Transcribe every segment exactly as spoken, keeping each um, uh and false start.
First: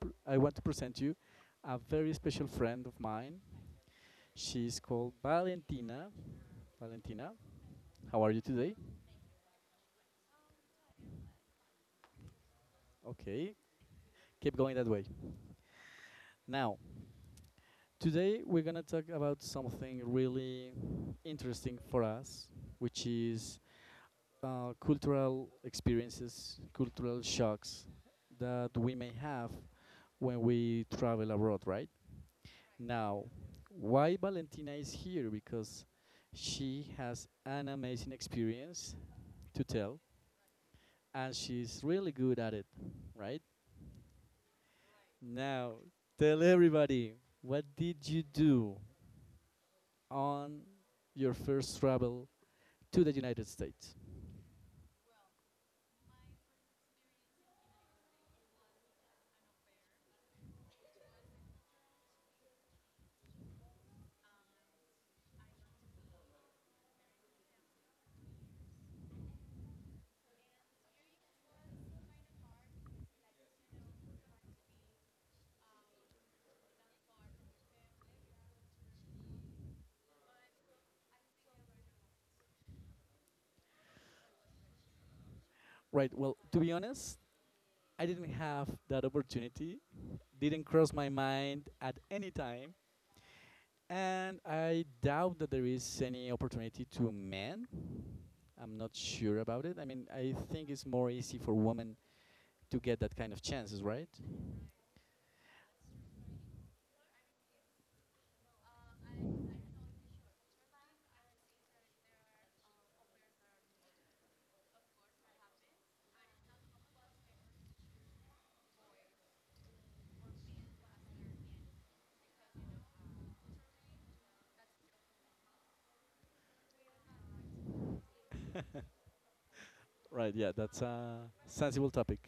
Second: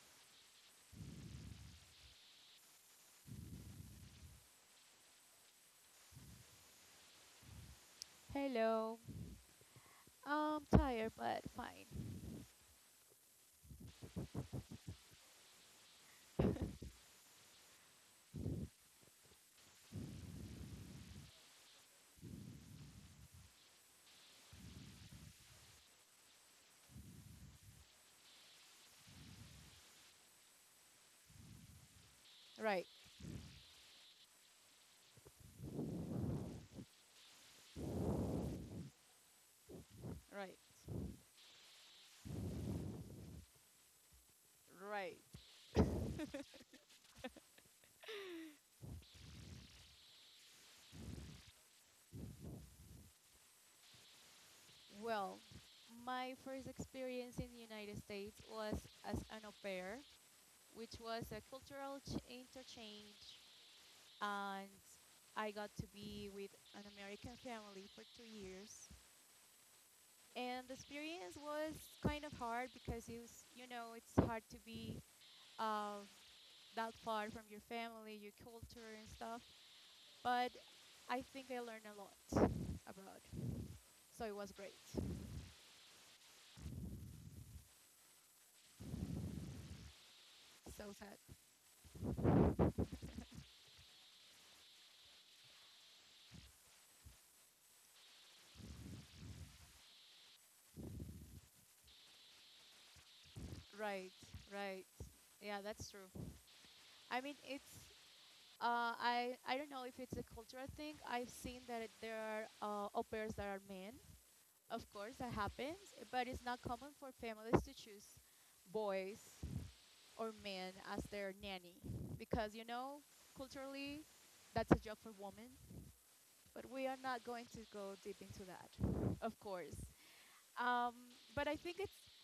pr- I want to present you a very special friend of mine. She's called Valentina. Valentina, how are you today? Hello. I'm tired but fine. Okay, keep going that way. Now, today we're gonna talk about something really interesting for us, which is uh, cultural experiences, cultural shocks that we may have when we travel abroad, right? Right, Now, why Valentina is here? Because she has an amazing experience to tell, right, and she's really good at it, right? right. Now, tell everybody what did you do on your first travel to the United States? Well, my first experience in the United States was as an au pair, which was a cultural ch- interchange, and I got to be with an American family for two years. And the experience was kind of hard because it was, you know, it's hard to be uh, that far from your family, your culture, and stuff. But I think I learned a lot abroad. So it was great. Right. Well, to be honest, I didn't have that opportunity. Didn't cross So my sad. mind at any time. And I doubt that there is any opportunity to men I'm not sure about it. I mean, I think it's more easy for women to get that kind of chances, right? Right, right. Yeah, that's true. I mean, it's. Uh, I I don't know if it's a cultural thing. I've seen that there are uh, au pairs that are men. Of course, that happens, but it's not common for families to choose boys or men as their nanny because you know culturally that's a job for women. But we are not going to go deep into that, of course. Right. Yeah, that's Um, a but I think sensible it's topic.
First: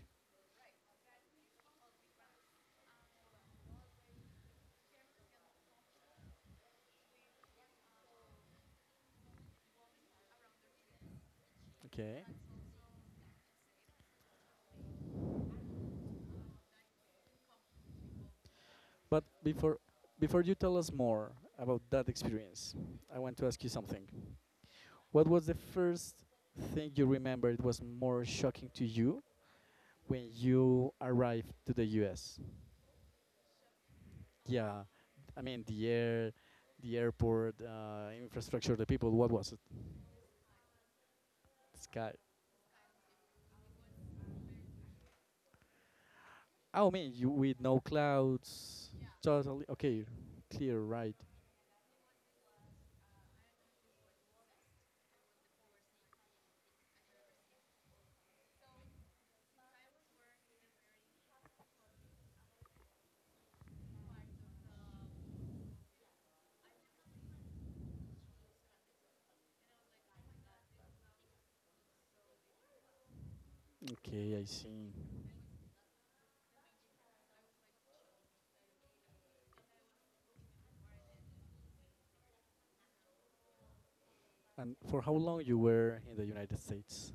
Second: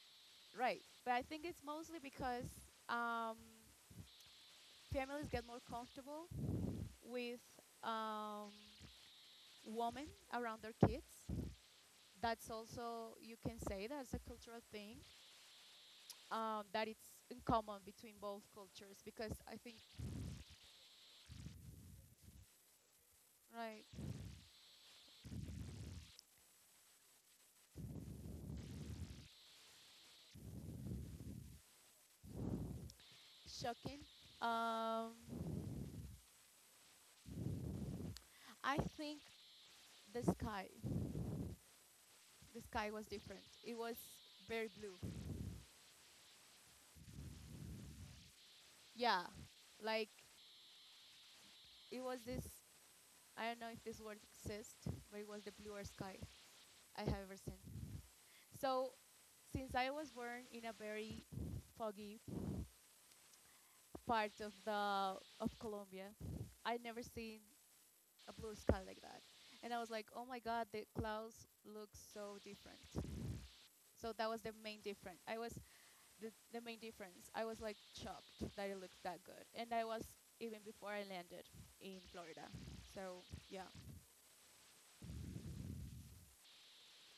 right. But I think it's mostly because um, families get more comfortable with um, women around their kids. Okay. That's also, you can say that's a cultural thing um, that it's in common between both cultures But because I think before before you tell us more about that experience, I want to ask you something. right What was the first thing you remember it was more shocking to you when you arrived to the U S? shocking. Yeah, Um, I mean the air, the airport, uh, infrastructure, I the people. think What was it? the sky, The sky. the sky was different. It was very blue. Oh, mean, you with no clouds, Yeah, totally okay, like clear, right? it was this I don't know if this word exists, but it was the bluest sky I have ever seen. So, since I was born in a very foggy part of the of Colombia, I never seen a blue sky like that, and I was like, oh my god, the clouds look so different. So that Okay, was I the see. main difference. I was the, the main difference. I was like shocked that it looked that good, and I was even before I landed in Florida. So yeah, And for how long you were in the United States?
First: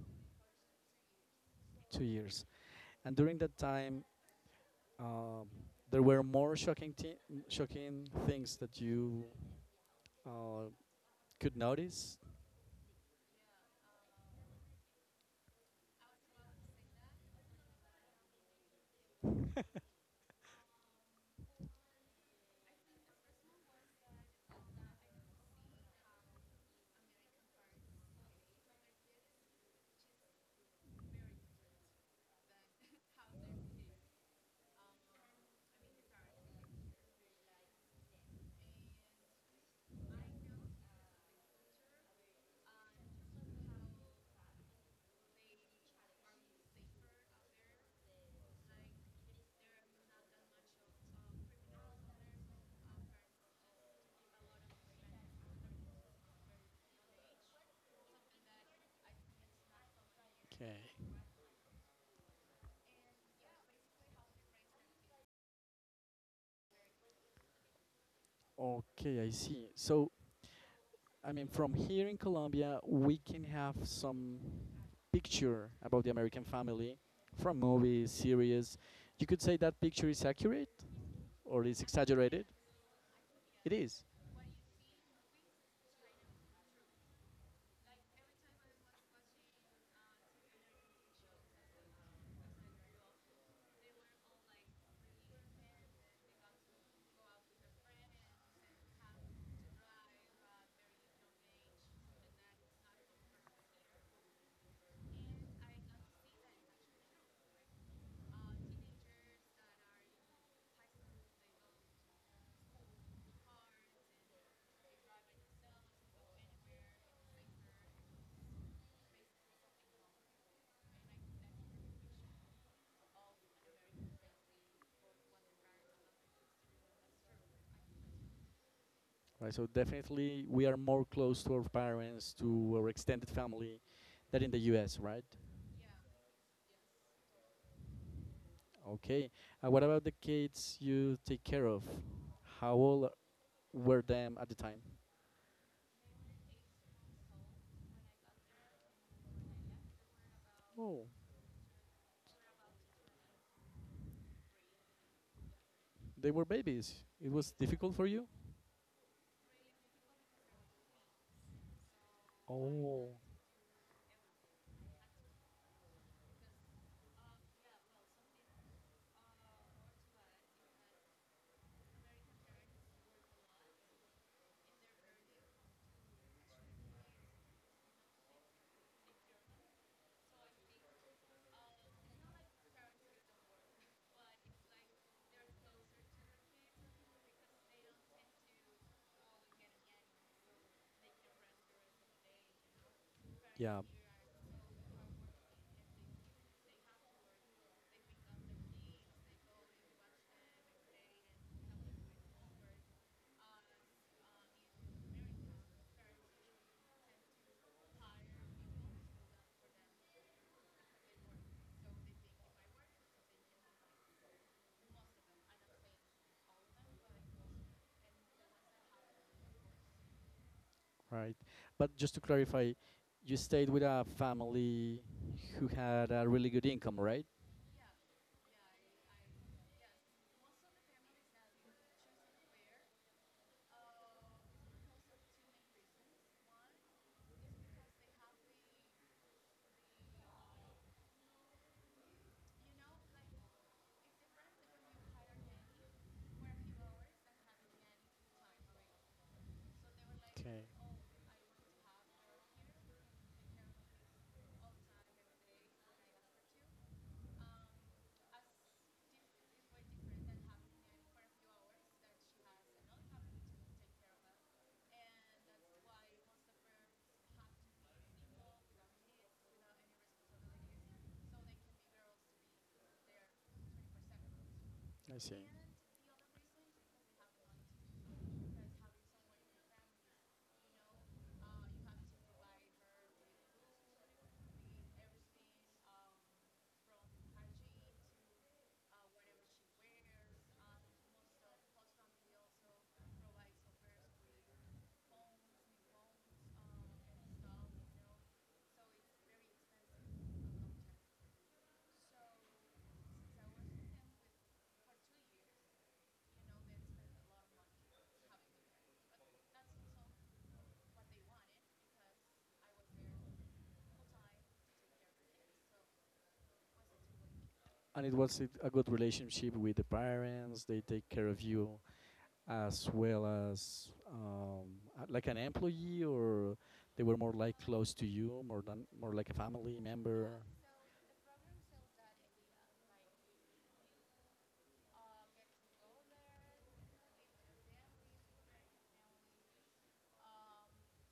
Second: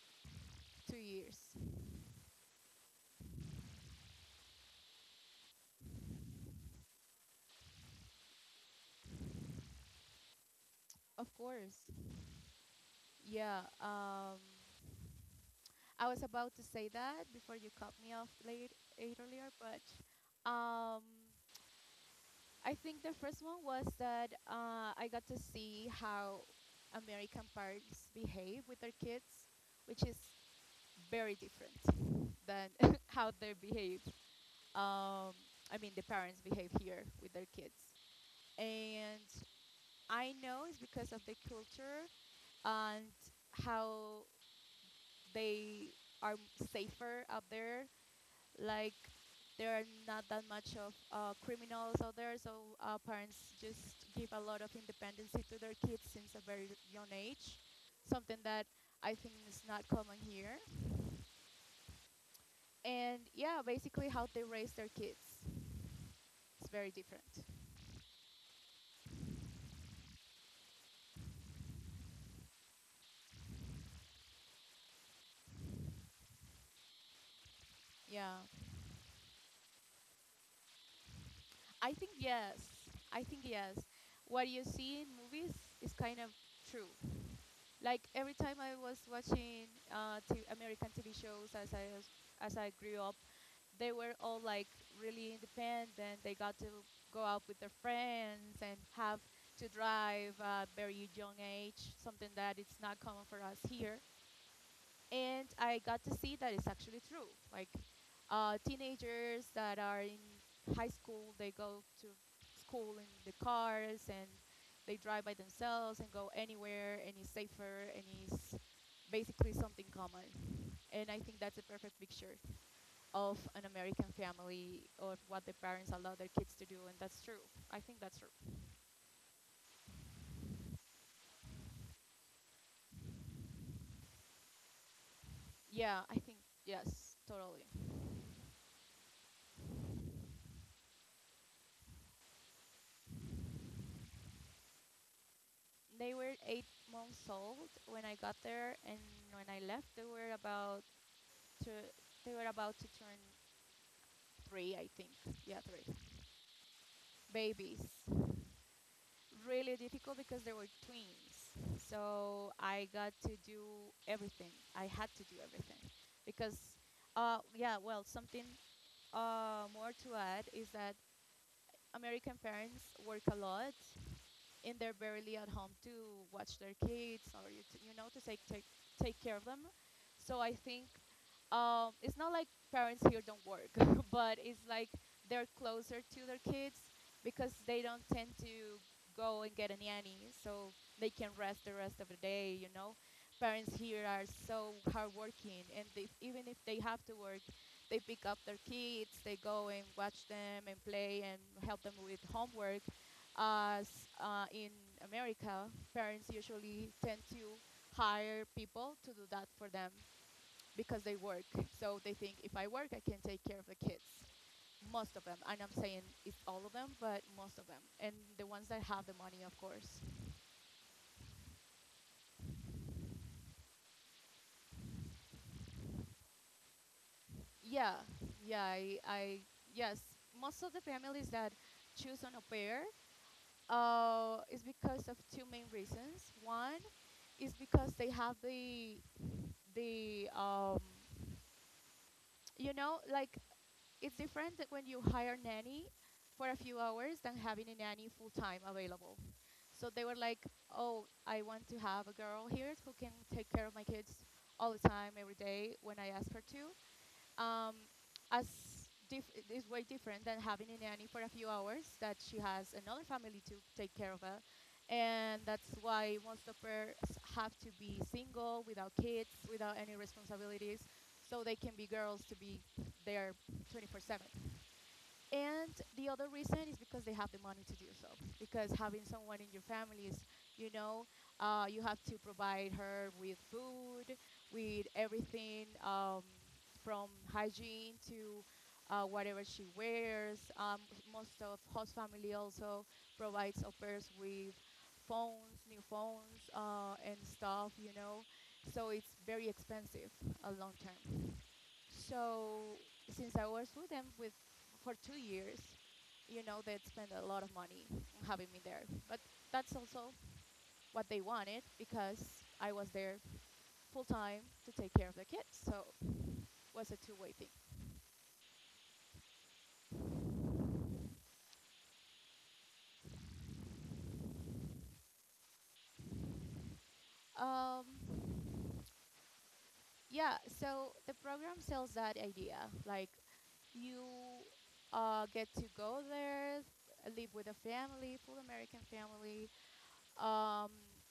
two years. Two years. And during that time, um, there were more shocking, thi- shocking things that you uh, Of could course. notice. Yeah, um, I was about to say that before you cut me off late, late earlier, but um, I think the first one was that uh, I got to see how American parents behave with their kids, which is very different than how they behave. Um, I mean, the parents behave here with their kids, and I know it's because of the culture and how they are safer out there. Like there are not that much of uh, criminals out there, so uh, parents just give a lot of independency to their kids since a very young age. Something that I think is not common here. Okay. And yeah, basically how they raise their kids is very different. Okay, I see. So, I mean, from here in Colombia, we can have some picture about the American family from movies, Yeah, series. You could say that picture is accurate. Or is I think exaggerated, yes. I think it yes. is. What you see in movies is kind of true. Like every time I was watching uh, t- American T V shows as I was, as I grew up, they were all like really independent. They got to go out with their friends and have to drive at very young age, something that it's not common for us here, and I got to see that it's actually true. Like uh, teenagers that are in high school, they go to school in the cars and they drive by themselves and go anywhere, and it's safer and it's basically something common. And I think that's a perfect picture of an American family or what the parents allow their kids to do, and that's true. I think that's true. Right? So definitely we are more close to our parents, to our extended family, than in the U S. Right? Yeah, I think yes, totally. Okay. Uh, what about the kids you take care of? How old were them at the time? They were eight months old when I got there, and when I left, they were about Oh, to, they were about to turn three, I think. Yeah, three they were babies. It was babies. difficult for you. Really difficult because they were twins. So I Oh, got to do everything. I had to do everything because, uh, yeah, well, something uh, more to add is that American parents work a lot and they're barely at home to watch their kids or you, t- you know to take, take take care of them. So I think um, it's not like parents here don't work, but it's like they're closer to their kids because they don't tend to go and get a nanny, so they can rest the rest of the day. You know, parents yeah, here are so hardworking, and they, even if they have to work, they pick up their kids, they go and watch them and play and help them with homework as uh, in America, parents usually tend to hire people to do that for them because they work. So they think if I work, I can take care of the kids. Most of them, and I'm saying it's all of them, but most of them, and the ones that have the money, of course. right. But just to clarify, you stayed with a family who had a really good income, right? Yeah, yeah, I, I yes, most of the families that choose on au pair uh, is because of two main reasons. One is because they have the the um, you know like it's different that when you hire a nanny for a few hours than having a nanny full time available. So they were like, Okay, "Oh, I want to have a girl here who can take care of my kids all the time, every day when I ask her to." um, as dif- is way different than having a nanny for a few hours that she has another family to take care of her, and that's why most of her have to be single without kids without any responsibilities so they can be girls to be there twenty-four seven. I see. And the other reason is because they have the money to do so. Because having someone in your family is, you know, uh, you have to provide her with food, with everything, um, from hygiene to uh, whatever she wears. Um, most of host family also provides au pairs with phones, new phones, uh, and stuff, you know. So it's very expensive uh, long term. So since I was with them with for two years, you know, they'd spend a lot of money on having me there. But that's also what they wanted because I was there full time to take care of the kids. So it was a two way thing. And it was a a good relationship with the parents. They take care of you as well as um, uh, like an employee, or they were more like Um, close to you, more than more like a family member. yeah, so the program sells that idea. Like you uh, get to go there, live with a family, full American family, um,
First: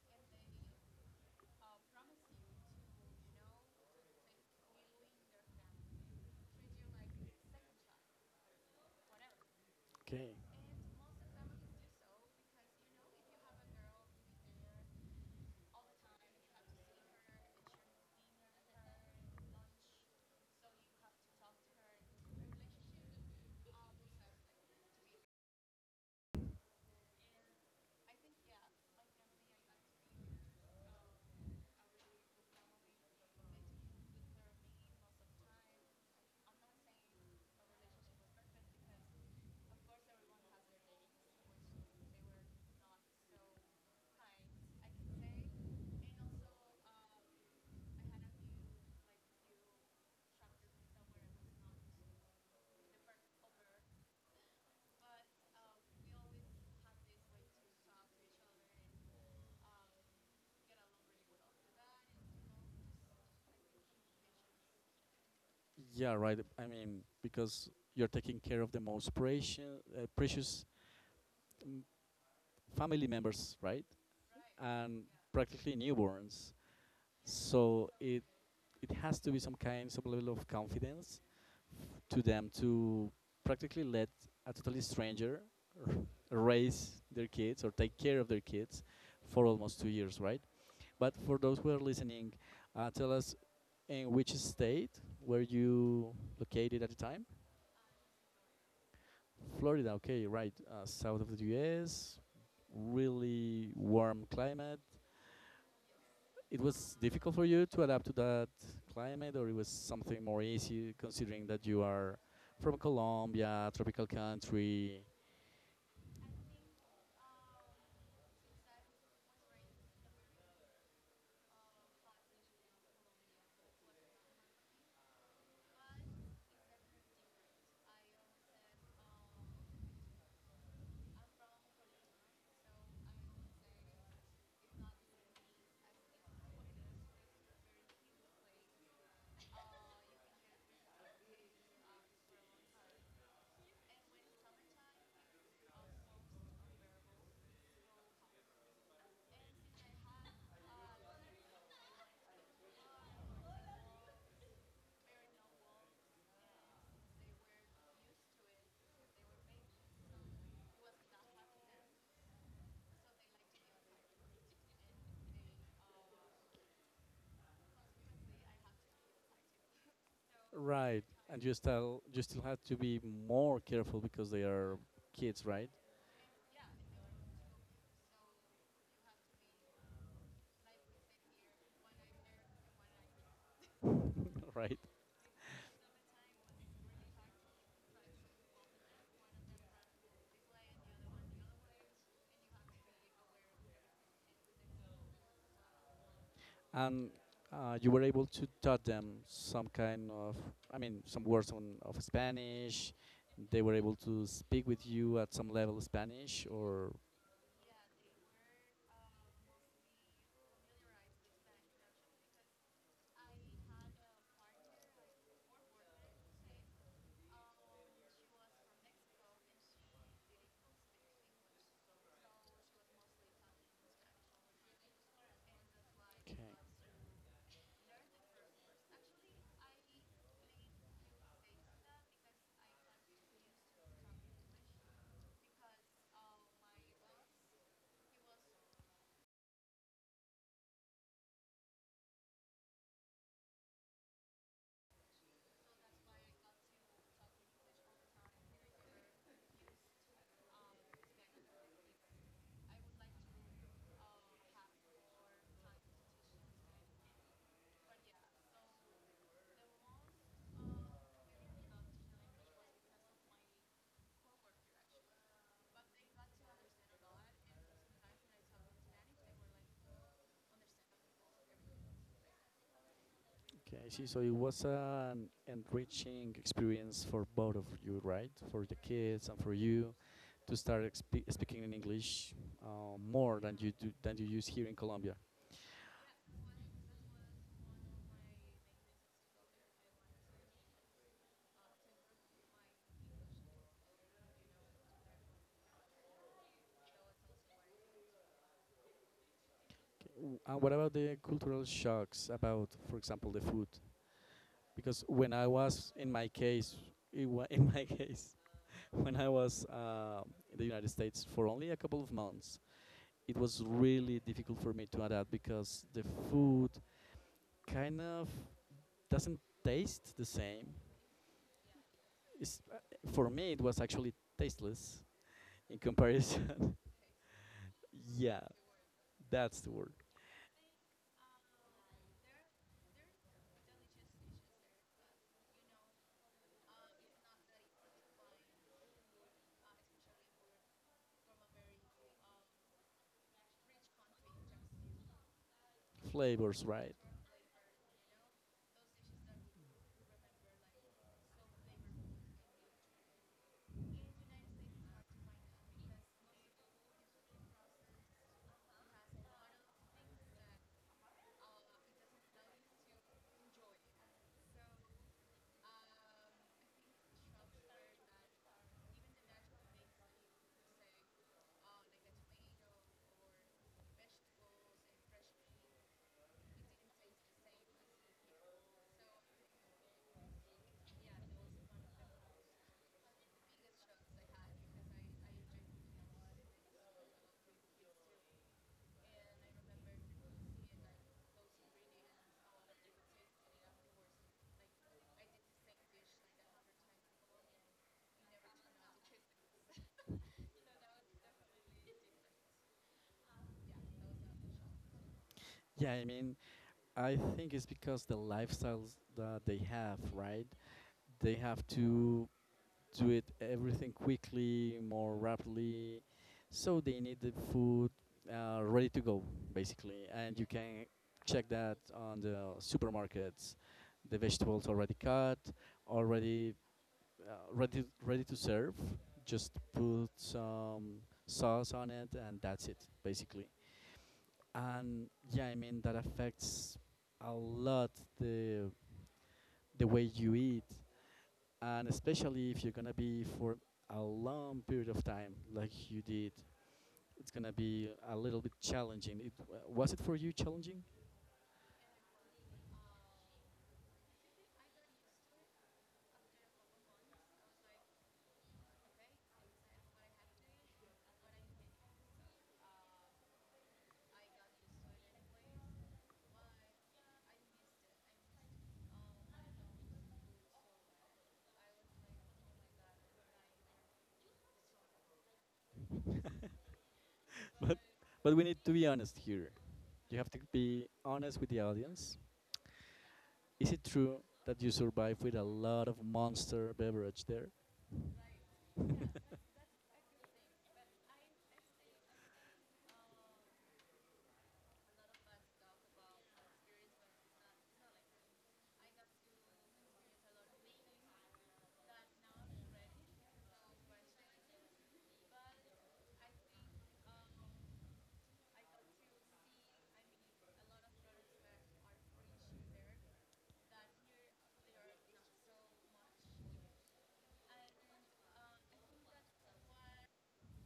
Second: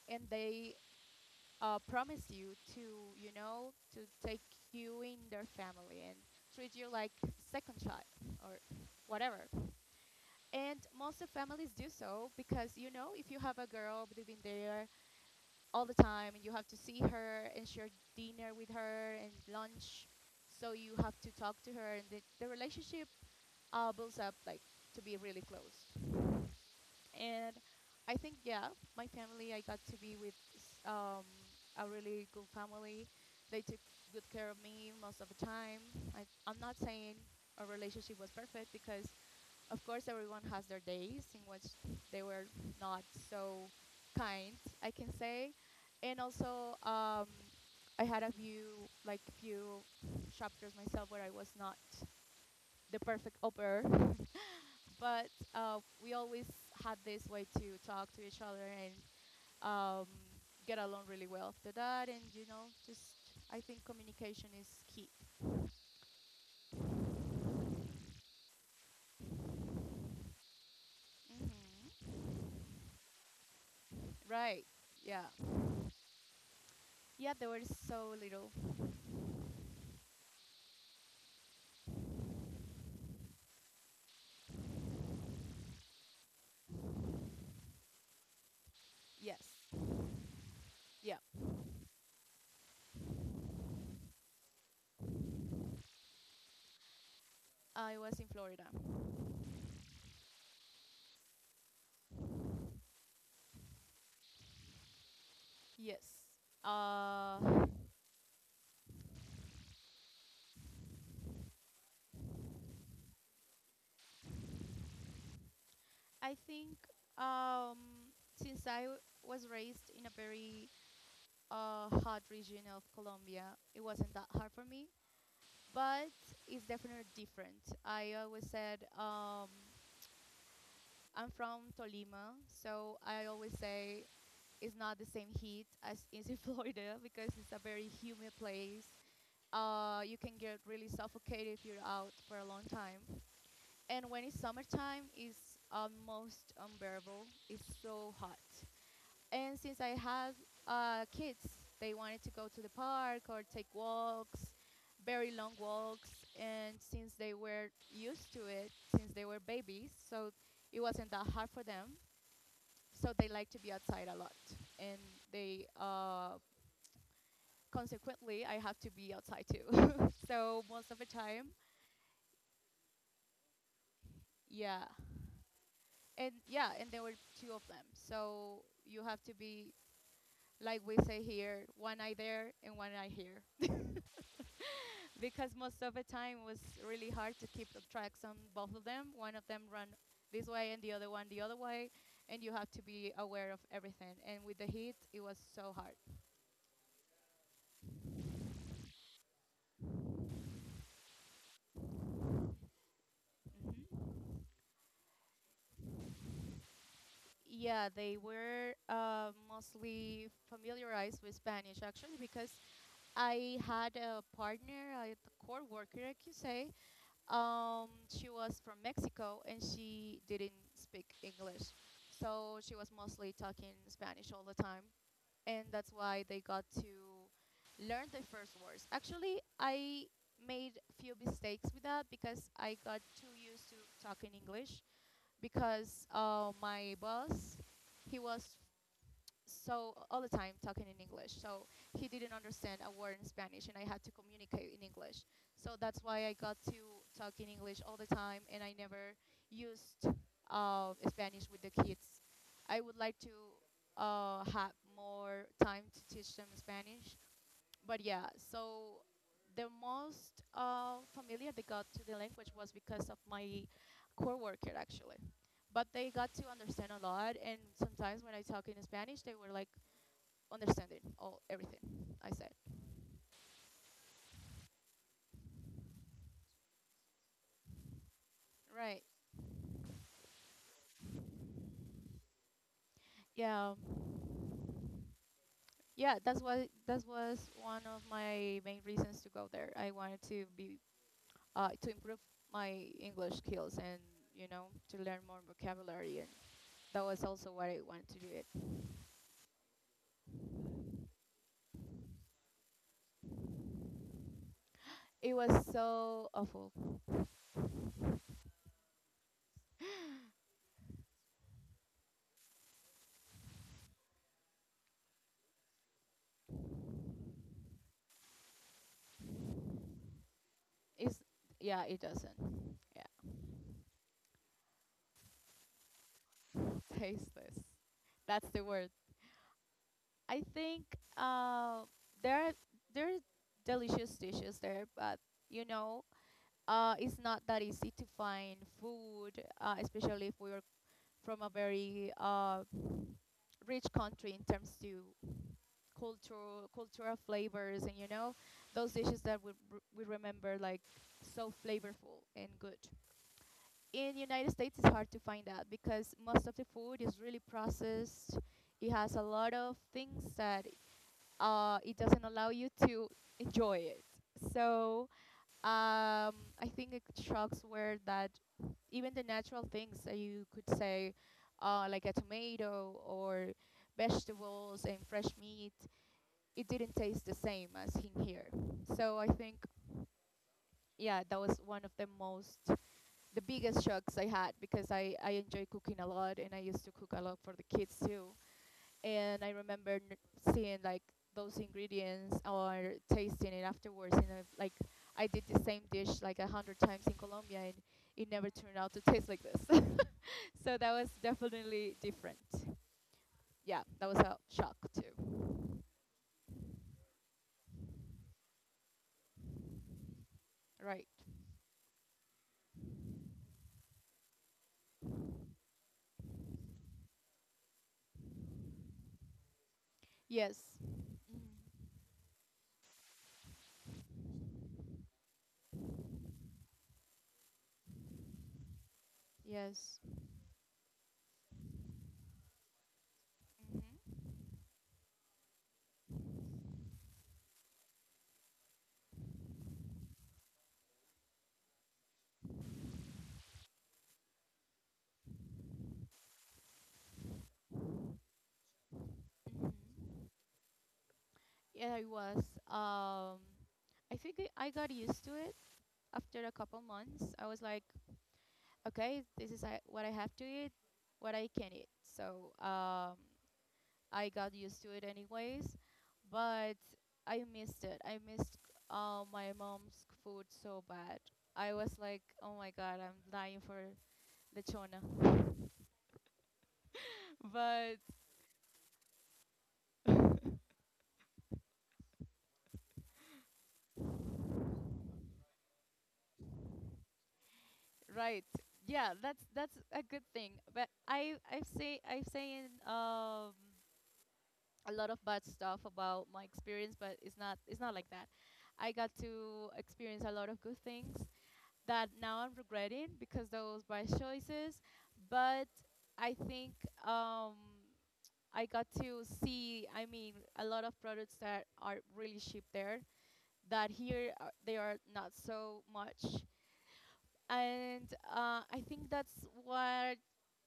and they uh, promise you to, you know, to take you in their family and treat you like second child or whatever. Okay, And most of families do so because, you know, if you have a girl living there all the time and you have to see her and share dinner with her and lunch, so you have to talk to her, and the, the relationship uh, builds up like to be really close, and I think yeah, my family. I got to be with um, a really good family. They took good care of me most of the time. I, I'm not saying our relationship was perfect because, of course, everyone has their days in which they were not so kind. I can say, and also um, I had a few, like few chapters myself where I was not the perfect au pair, but uh, we always had this way to talk to each other and um, get along really well after that. And you know, just I think communication is key. yeah, right. I mean, because you're taking care of the most precious, uh, precious mm, Mm-hmm. family members, right? Right. And Yeah. practically newborns. Yeah, there were So so it little. it has to be some kind, some level of confidence to them to practically let a totally stranger r raise their kids or take care of their kids Yes. for almost two years, right? But Yeah. for those who are listening, uh, tell us in which state were you located at the time? I was in Florida. Florida, okay, right, uh, south of the U S, really warm climate. Yes. It was difficult Uh, for you to adapt to that climate, or it was something more easy considering that you are from Colombia, tropical country, I think um, since I w- was raised in a very uh, hot region of Colombia, it wasn't that hard for me, but it's definitely different. I always said, um, I'm from Tolima, so I always say it's not the same heat as is in Florida because it's a very humid place. Uh, you can get really suffocated if you're out for a long time, and when it's summertime, it's almost unbearable. It's so hot. And since I had uh, kids, they wanted to go to the park or take walks, very long walks. And since they were used to it, since they were babies, so it wasn't that hard for them. So they like to be outside a lot. And they, uh, consequently, I have to be outside too. So most of right? the And time, you still you still had to be more careful because they are yeah. kids, right? And yeah, and there were two of them. So you have to be, like we say here, one eye there and one eye here. Right? Because most of the time it was really hard to keep the tracks on both of them. One of them run this way and the other one the other way, and you have to be aware of everything. And with the heat, it was so hard. And uh, you were able to taught them some kind of, I mean, some words on, of Spanish. They were able Mhm. to speak with you at some level Spanish, or Yeah, they were uh, mostly familiarized with Spanish actually because I had a partner, a co-worker, I could say. Um, she was from Mexico and she didn't speak English, so she was mostly talking Spanish all the time. And that's why okay. they got to learn the first words. Actually, I made few mistakes with that because I got too used to talking English because uh, my boss, he was so all the time talking in English. So he didn't understand a word in Spanish, and I had to communicate in English. So that's why I got to talk in English all the time, and I never used uh, Spanish with the kids. I would like to uh, have more time to teach them Spanish, but yeah. So the most uh, familiar they got to the language was because of my coworker, actually, but they got to understand a lot, and sometimes when I talk in Spanish they were like understanding all everything I said. Okay, I see. So it was an enriching experience for both of you, right? For the Right. kids and for you to start expe- speaking in English uh, more than you Yeah. do, than you use here in Colombia. Yeah, that's what— that was one of my main reasons to go there. I wanted to be uh, to improve my English skills and, you know to learn more vocabulary, and that was also why I wanted to do it. Okay. What about the cultural shocks about, for example, the food? Because It when I was was in my so awful. case, it wa- in my case, when I was uh, in the United States for only a couple of months, it was really difficult for me to adapt because the food kind of doesn't taste the same. It's— yeah, it doesn't. It's, uh, Yeah, for me, it was actually tasteless in comparison. tasteless. Yeah, That's the word. that's the word. I think, uh, there are, there are delicious dishes there, but, you know uh, it's not that easy to find food, uh, especially if we are from a very, uh, rich country in terms to Flavors, cultural right? cultural flavors, and you know those dishes that we, r- we remember, like, so flavorful and good. In United States, it's hard to find that because most of the food is really processed. It has a lot of things that uh, it doesn't allow you to enjoy it. So um, I think it— shocks were that even the natural things that you could say, uh, like a tomato or vegetables and fresh meat, it didn't taste the same as in here. So I think, yeah, that was one of the most, the biggest shocks I had, because I, I enjoy cooking a lot, and I used to cook a lot for the kids too. And I remember n- seeing like those ingredients or tasting it afterwards. And I, like, I did the same dish like a hundred times in Colombia, and it never turned out to taste like this. So that was definitely different. Yeah, that was a shock too. Yeah, I mean, I think it's because the lifestyles that they have, right? Right. They have to do it everything quickly, more rapidly, so they need the food uh, ready to go, basically. And you Yes. can Mm, check that on the supermarkets. The vegetables already cut, already uh, ready ready to serve. Just yes. put some sauce on it, and that's it, basically. Mhm, And yeah, I mean that affects a lot the the way you eat, and especially if you're gonna be for a long period of time, like you did. It's gonna be a little bit challenging. It w- mhm. was it for you challenging, Yeah, I was. Um, I think I I got used to it after a couple months. I was like, okay, this is I- what I have to eat, what I can eat. So um, I got used to it anyways, but I missed it. I missed uh, my mom's c- food so bad. I was like, oh my god, I'm dying for lechona. but But but we need to be honest here. You have to be honest with the audience. Is it true that you survive with a lot of monster beverage there? right, yeah, that's— that's a good thing. But I I've say I've saying um a lot of bad stuff about my experience, but it's not it's not like that. I got to experience a lot of good things that now I'm regretting because those were choices. But I think, um, I got to see, I mean, a lot of products that are really cheap there, that here uh, they are not so much. And uh, I think that's what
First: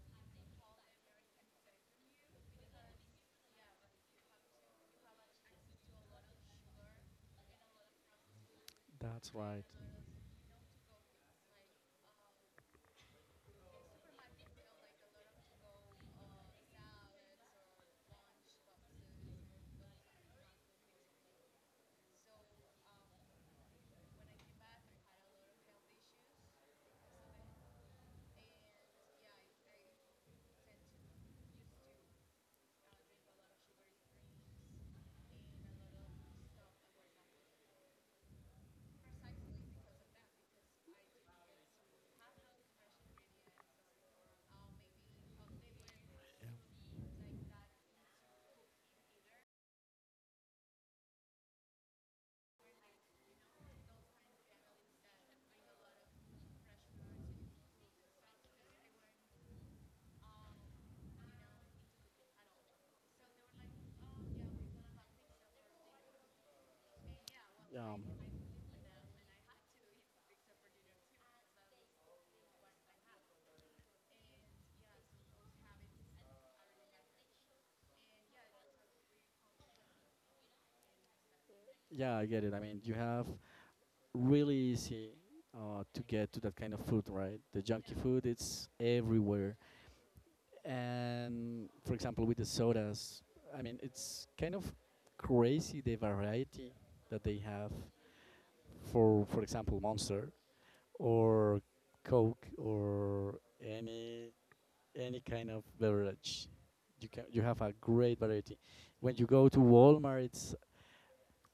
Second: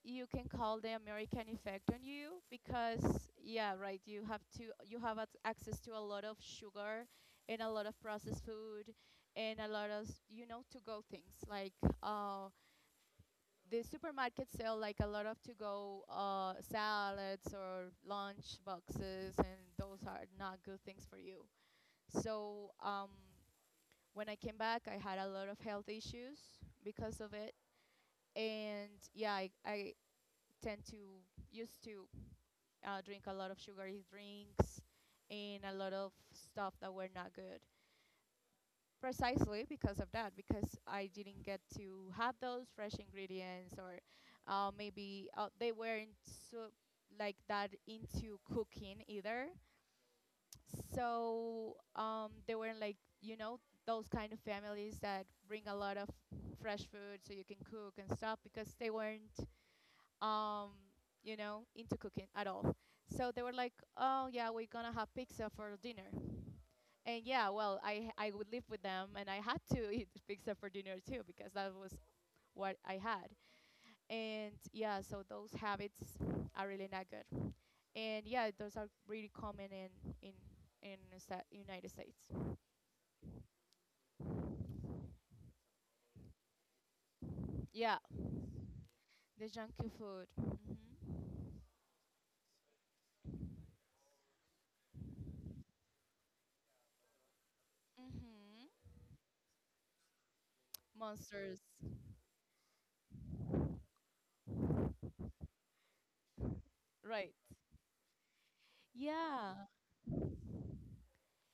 you can call the American effect on you, because yeah, right. You have to you have ac- access to a lot of sugar and a lot of processed food That's and right. a lot of, you know to go things, like uh, the supermarkets sell like a lot of to go uh, salads or lunch boxes, and those are not good things for you. So um, when I came back, I had a lot of health issues because of it. And yeah, I, I tend to— used to uh, drink a lot of sugary drinks and a lot of stuff that were not good, precisely because of that, because I didn't get to have those fresh ingredients. Or uh, maybe uh, they weren't so like that into cooking either. So um, they were like, you know those kind of families that bring a lot of fresh food so you can cook and stuff, because they weren't, um, you know into cooking at all. So they were like, oh yeah, we're gonna have pizza for dinner. And yeah, well, Um, I I would live with them, and I had to eat pizza for dinner too, because that was what I had. And yeah, so those habits are really not good. And yeah, those are really common in in in the Sta- United yeah, I States. get it. I mean, you have really easy uh, to get to that kind of food, right? The junky Yeah, food, it's the everywhere. junky food. Hmm. And for example, with the sodas, I mean, it's kind of crazy the variety that they have Hmm. for, for example, Monster or Monsters. Coke or any any kind of beverage. You can Right. you have a great variety. When you go Yeah, to Walmart, it's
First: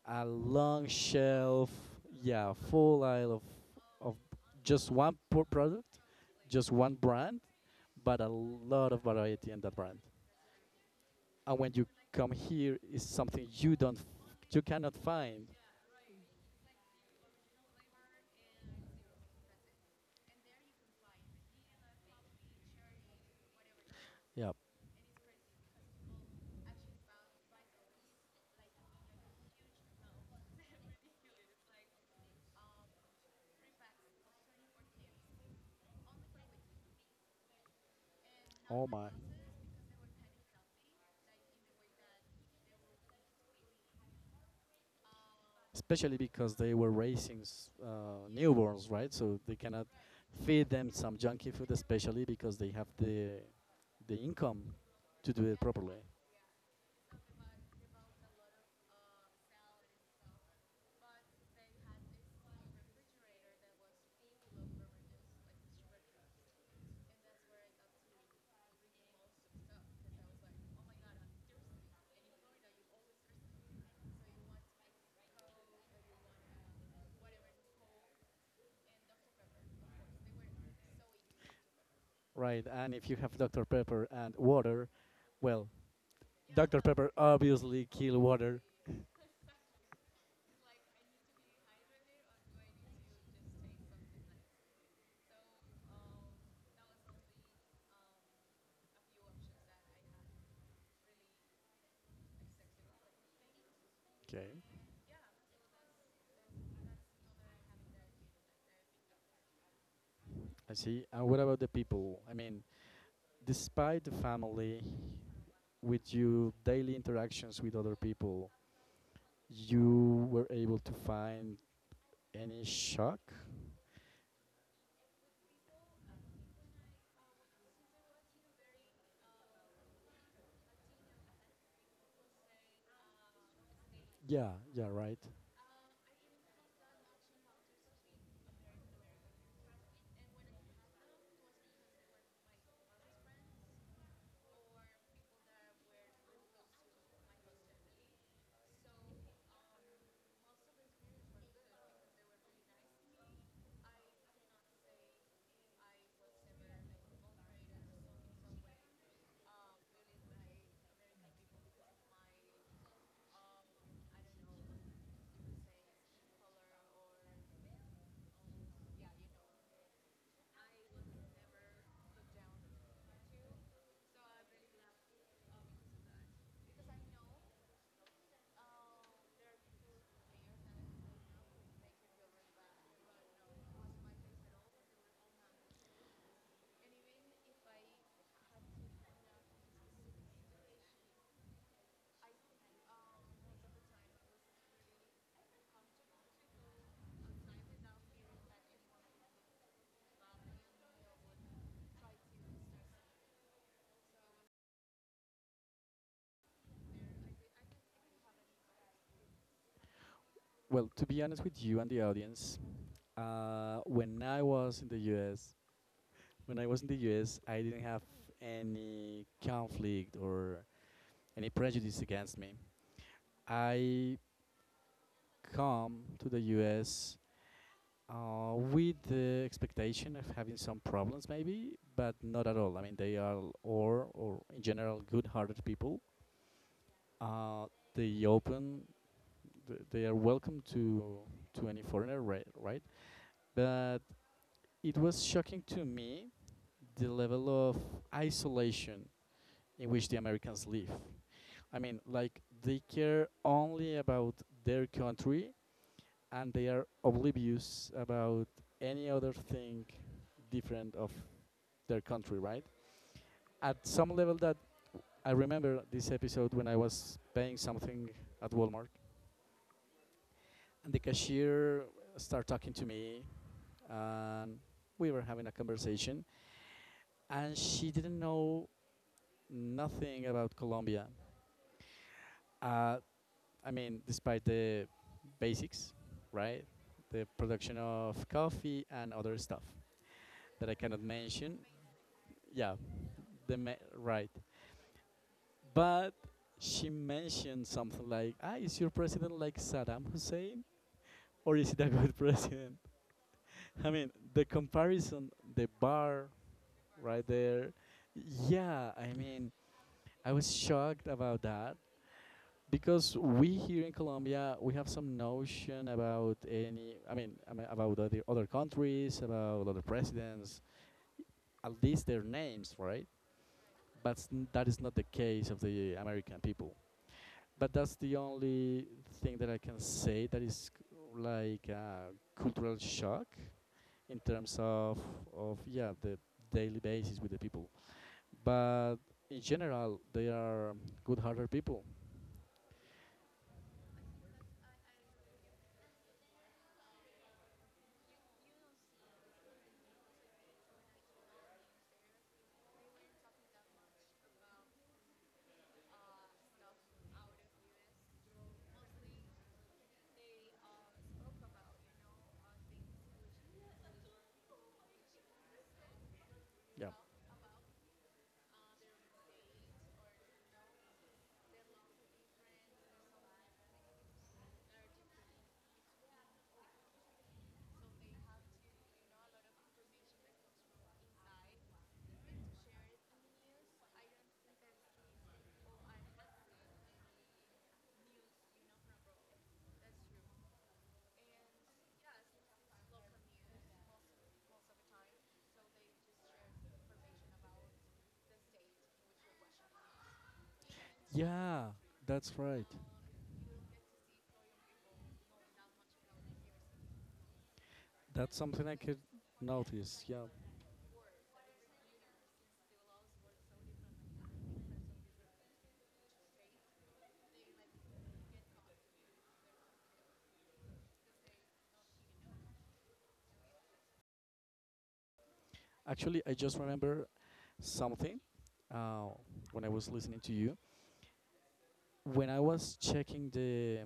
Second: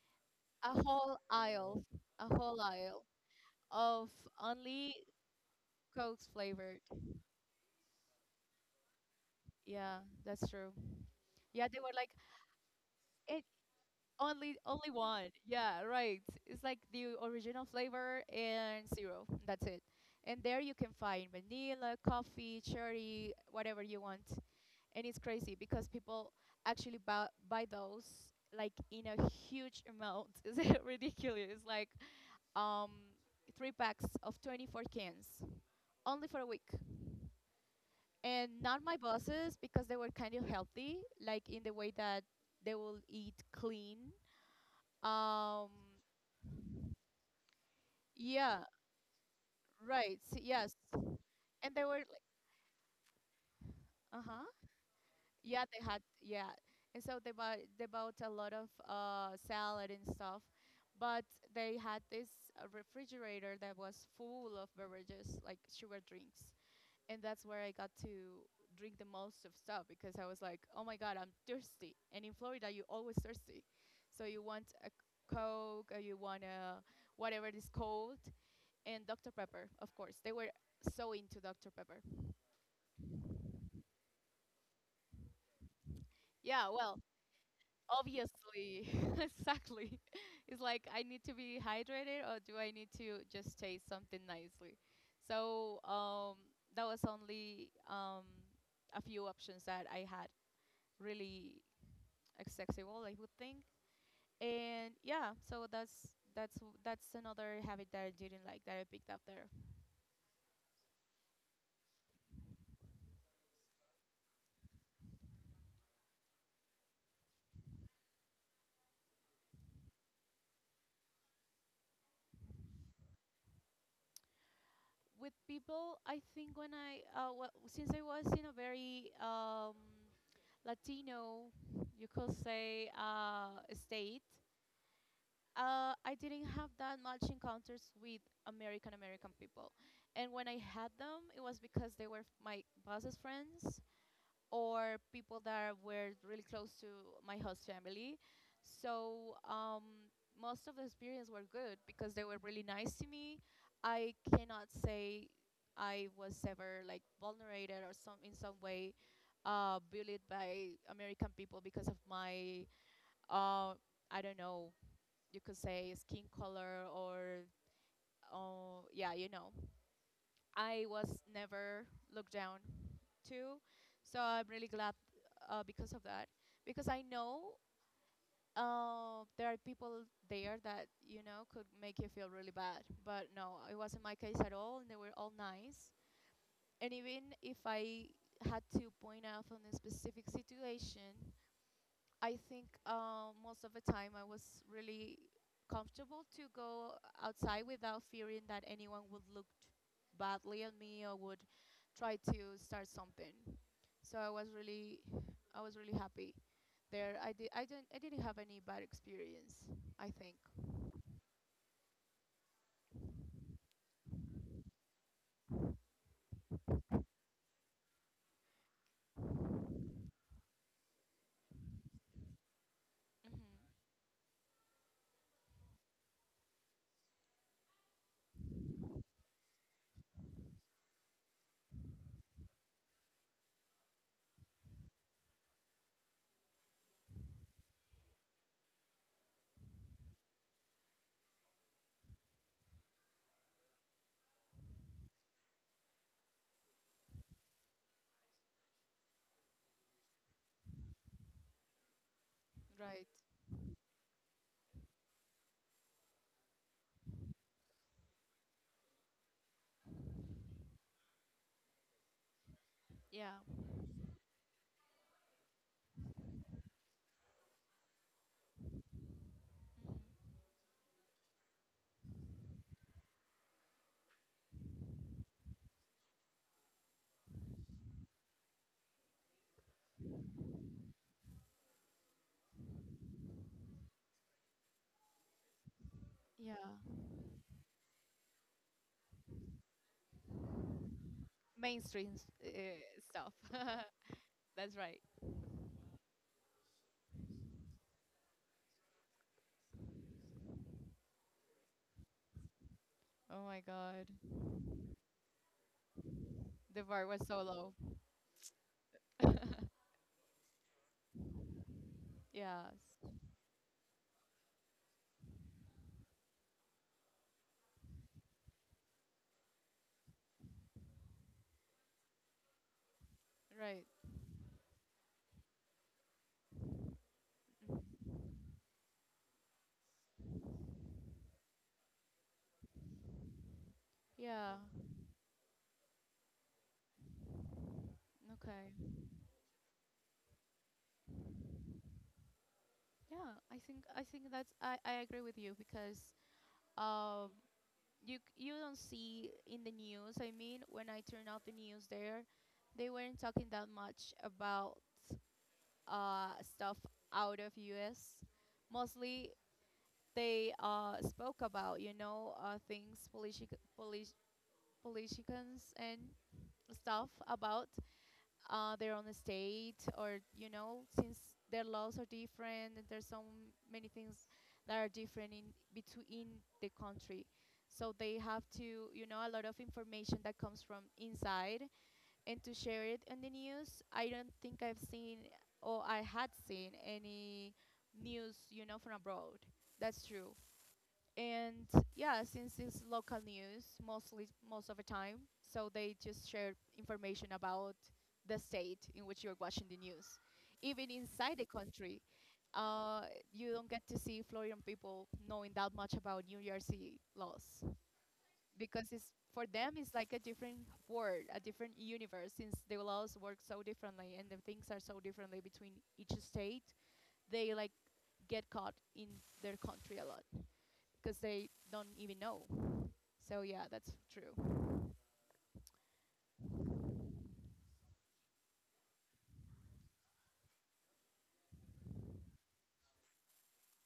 a a long whole shelf, aisle, a yeah, whole full aisle aisle of of of just only one po- product, Coke just flavored. one brand, but a lot of variety in that brand. Yeah, that's true. And Yeah, when they you were like, come here, it's eh, something you don't, f- only— you only cannot one. find. Yeah, right. It's like the original flavor and zero. That's it. And there you can find vanilla, coffee, cherry, whatever you want. Yeah. And it's crazy because people actually buy, buy those like in a huge amount. It's ridiculous. It's like, um three packs of twenty-four cans only for a week. And not Oh my my. bosses, because they were kind of healthy, like in the way that they will eat clean. Um, Especially because they were raising uh, yeah. newborns, right? So they cannot Right. s- feed Yes. them some junky food, And they were like, especially because they have the the uh-huh. income to do it Yeah, they properly, had— yeah. And so they bought— they bought a lot of uh salad and stuff, but they had this uh, refrigerator that was full of beverages, like sugar drinks. And that's where I got to drink the most of stuff, because I was like, "Oh my God, I'm thirsty." And in Florida, you're always thirsty. So you want a Coke, or you want a whatever it is called, and doctor Pepper, of course. They were so into doctor Pepper. right? And if you have doctor Pepper and water, well, Yeah, doctor well, Pepper obviously kill water. obviously, exactly. It's like, I need to be hydrated, or do I need to just taste something nicely? So um, that was only, um, a few options that I had really accessible, I would think. Okay, And yeah, so that's— that's w- that's another habit that I didn't like that I picked up there. I see. And what about the people? I mean, despite the family, with your daily interactions with other people, you were able to find any shock? With people, I think when I uh, well, since I was in a very, um, Latino, you could say, uh, state. Yeah, yeah, right. uh, I didn't have that much encounters with American American people, and when I had them, it was because they were my boss's friends or people that were really close to my host family. So um, most of the experience were good because they were really nice to me. I cannot say I was ever like vulnerated or some— in some way uh, bullied by American people because of my, uh, I don't know you could say skin color or oh yeah, you know I was never looked down to. So I'm really glad uh, because of that, because I know uh, there are people there that, you know could make you feel really bad, but no, it wasn't my case at all, and they were all nice. And even if I had to point out on a specific situation, I think, uh, most of the time I was really comfortable to go outside without fearing that anyone would look badly at me or would try to start something. So I was really— I was really happy there. I did, I didn't, I didn't have any bad experience, I think. Well, to be honest with you and the audience, uh, when I was in the U S, when I was in the U S, I didn't have any conflict or any prejudice against me. Hmm. I come to the U S uh, with the expectation of having some problems, maybe, but not at all. I mean, they are or or in general good-hearted people. Uh, they open, th- they are welcome to to any foreigner, right? Right, but it was shocking to me the level of isolation in which the Americans live. I mean, like they Right. care only about their country and they are oblivious about any other thing different of their country, right? Yeah. At some level that I remember this episode when I was paying something at Walmart and the cashier started talking to me and we were having a conversation and she didn't know nothing about Colombia. Uh, I mean, despite the basics, right? Yeah. The production of coffee and other stuff that I cannot mention. Mainstream s- Yeah, uh, stuff. the ma- right. That's right. But she mentioned something like, "Ah, is your president like Saddam Hussein, or is it a good president?" Oh my I God, mean, the comparison, the bar the bar was right so there. low. Yeah, I mean, I was shocked about that Yes. because we here in Colombia we have some notion about any I mean, I mean about other, other countries, about other presidents, at least their names, right? Right. But s- that is not the case of the American people. But that's the only thing that I can say that is like a cultural shock in Yeah. terms of of yeah the daily basis with the people. Okay. But in general, they are good-hearted people. Yeah. I think I think that's— I, I agree with you because, um you c- you don't see in the news. I mean, when I turn out the news there, they weren't talking that much about uh stuff out of U S. Mostly they uh spoke about, you know uh things— politic, politic politicians and Yeah. stuff about uh, their own state. Or, you know since their laws are different, and there's so many things that are different in between the country, so they have to, you know a lot of information that comes from inside. And to share it on the news, I don't think I've seen or I had seen any news, you know from abroad. That's true. And yeah, since it's local news mostly most of the time, so they just share information about the state in which you're watching the news, even inside the Yeah, country. that's right. uh, you don't get to see Florian people knowing that much about New Jersey laws, That's something I because could it's— for them it's notice. like a Yeah. different world, a different universe, since the laws work so differently and the things are so differently between each state. They like get caught in their country a lot because they don't even know. So yeah, that's true. Actually, I just remember something uh, when I was listening to you. When I was checking the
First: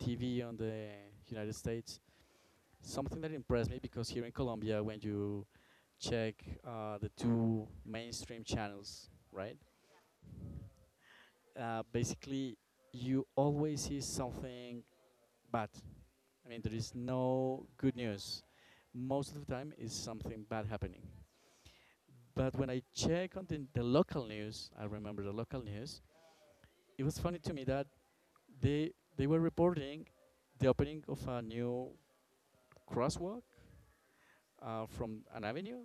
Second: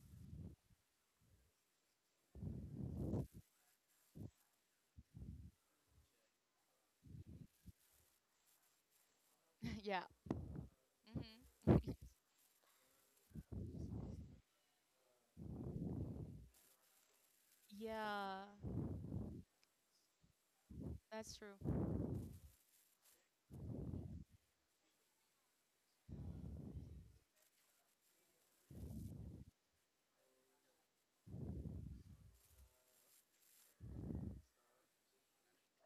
T V on the United States, something that impressed me because here in Colombia, when you check uh, the two mainstream channels, right? Yeah. Uh, Hmm. basically, you always see something bad. I mean, there is no good Yeah, news. Most of the time, is something bad happening. that's true. But when I check on the, the local news, I remember the local news. It was funny to me that they they were reporting the opening of a new crosswalk uh, from an avenue,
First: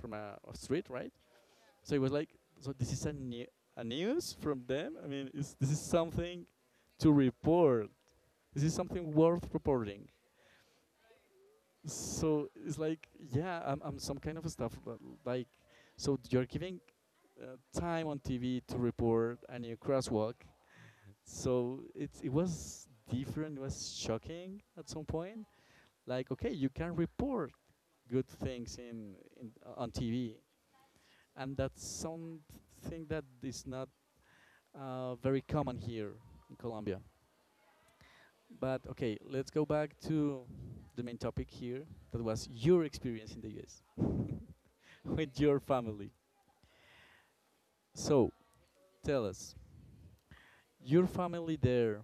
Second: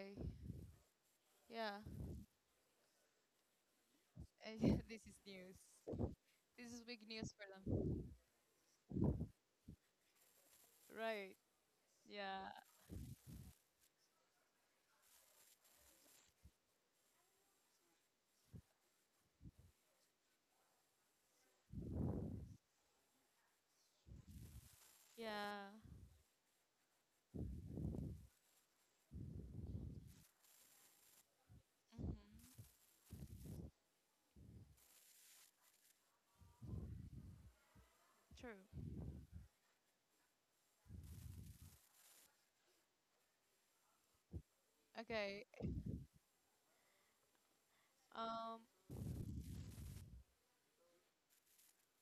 from a, a street, right? Yeah, So it was like, so this is a, new, a news from them. this I is mean, is this is news. something This is big to news for report. them. This is something worth reporting. Right. So Yeah. it's like, yeah, I'm, I'm some kind of stuff but like. So you're giving uh, time on T V to report a new crosswalk. So it it was different. It was shocking at some point. Yeah, Like okay, you can report good things in, in uh, on T V, and that's hmm, something that is not uh, very common here in Colombia. But true. okay, let's go back to the main topic here. That was your experience in the U S with Okay. your family. So Um, tell us, your family there.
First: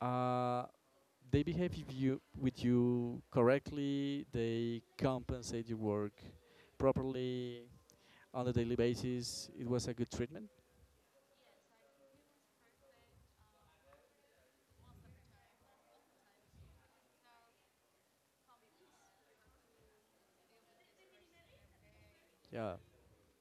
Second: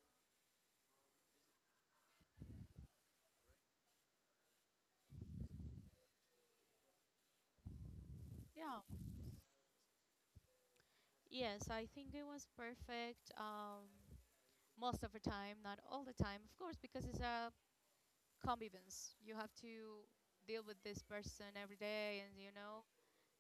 Uh, they behave with you, with you correctly, they compensate your work properly on a daily yeah. basis. It was a good treatment. Yes, I think it was perfect. Um most of the time, not all the time, of course, because it's a convivence. You have to deal with this person every day, and, you Yeah. know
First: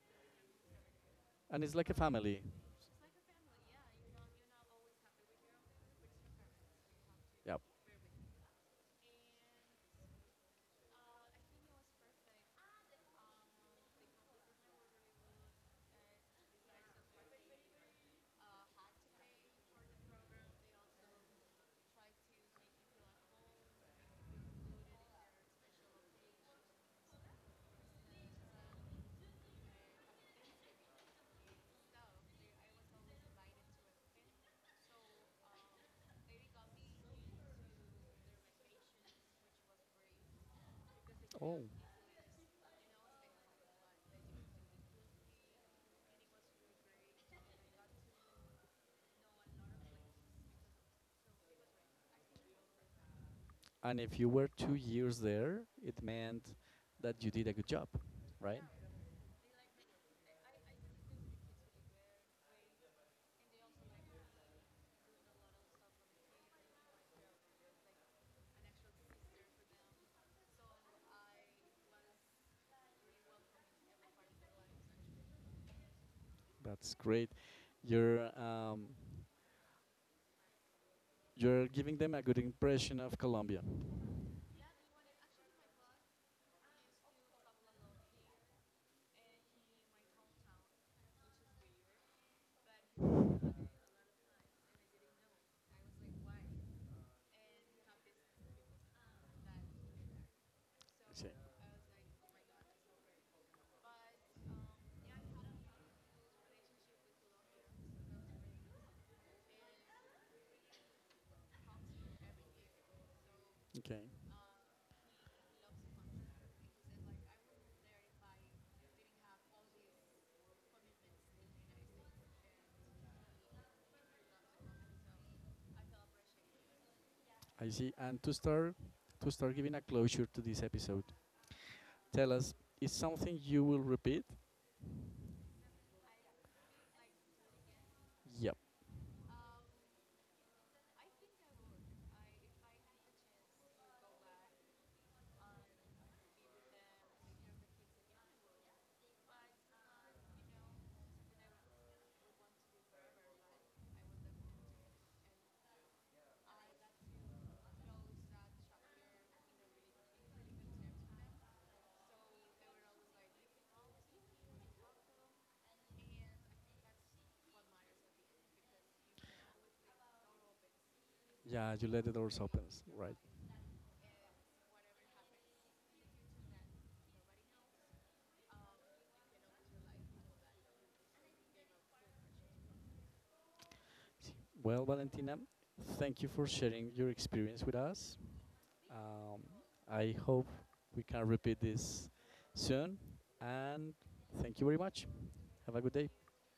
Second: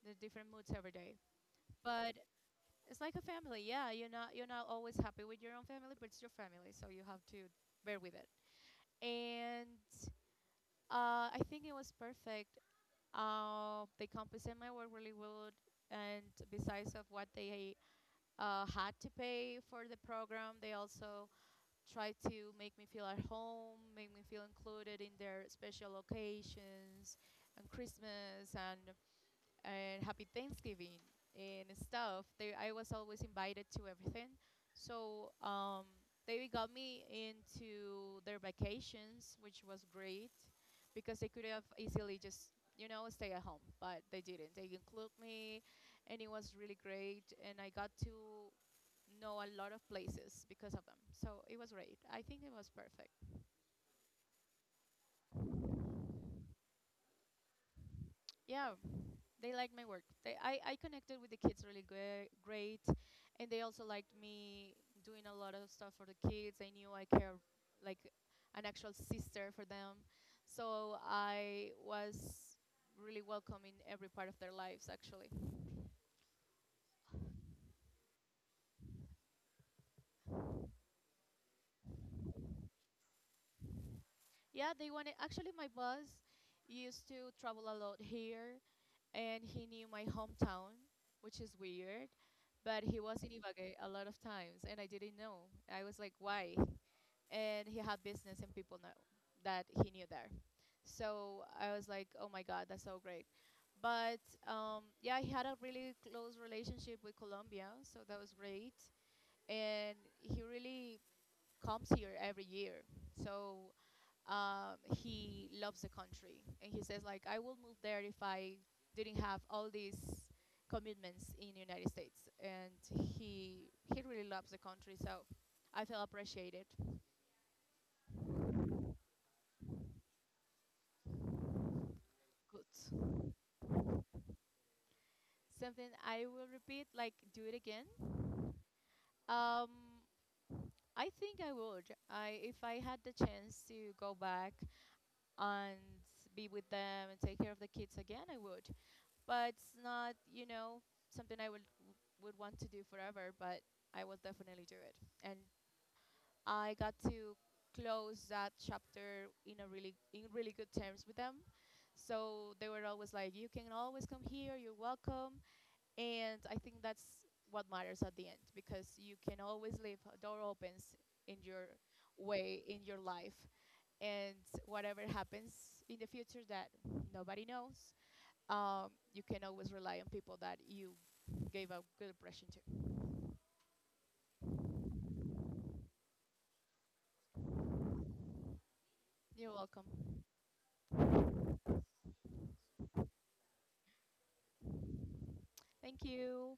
the different moods every day. And it's like a But family. it's like a family. Yeah, you're not— you're not always happy with your own family, but it's your family, so you have to Yeah. bear with it. And uh, I think it was perfect. Uh, they compensated my work really well, and besides of what they uh, had to pay for the program, they also tried to make me feel at home, make me feel included in their special occasions, and Christmas and and happy Thanksgiving and stuff. They— I was always invited to everything. So um, they got me into their vacations, which was great, because they could have Oh, easily just, you know, stay at home, but they didn't. They include me, and it was really great. And I got to know a lot of places because of them. So it was great. I think it was perfect. and if you were two years there, it meant that you did a good job, right? Yeah, they liked my work. They— I, I connected with the kids really great, great, and they also liked me doing a lot of stuff for the kids. I knew I care like an actual sister for them, so I was really welcome in every part of their lives. Actually, That's great. You're um, you're giving them a good impression of Colombia. Okay. yeah, they wanted. Actually, my boss used to travel a lot here, and he knew my hometown, which is weird. But he was in Ibagué a lot of times, and I didn't know. I was like, why? And he had business and people know that he knew there, so I was like, oh my god, that's so great. But, um, yeah, he had a really close relationship with Colombia, so that was great. And he really comes here every year. So, Okay, um, he loves the country, and he says like, I will move there if I didn't have all these commitments in the United States. And he he really loves the country, so I feel appreciated. I see. And to start to start giving a closure to this episode, tell us is Good. something you will repeat. Something I will repeat, like do it again. Yep. Um, I think I would. I— if I had the chance to go back and be with them and take care of the kids again, I would. But it's not, you know, something I would would want to do forever. But I will definitely do it. And I got to close that chapter in a really— in really good terms with them. So they were always like, "You can always come here. You're welcome." And I think that's what matters at the end, because you can always leave a door opens in your Yeah, you let the doors open, way in your right? life. And whatever happens in the future, that nobody knows, um, you can always rely on people that you gave a good impression to. Well, Valentina, thank you for sharing your experience with us. Um, You're welcome. I hope we can repeat this soon. And thank you very much. Have a good Thank day. you.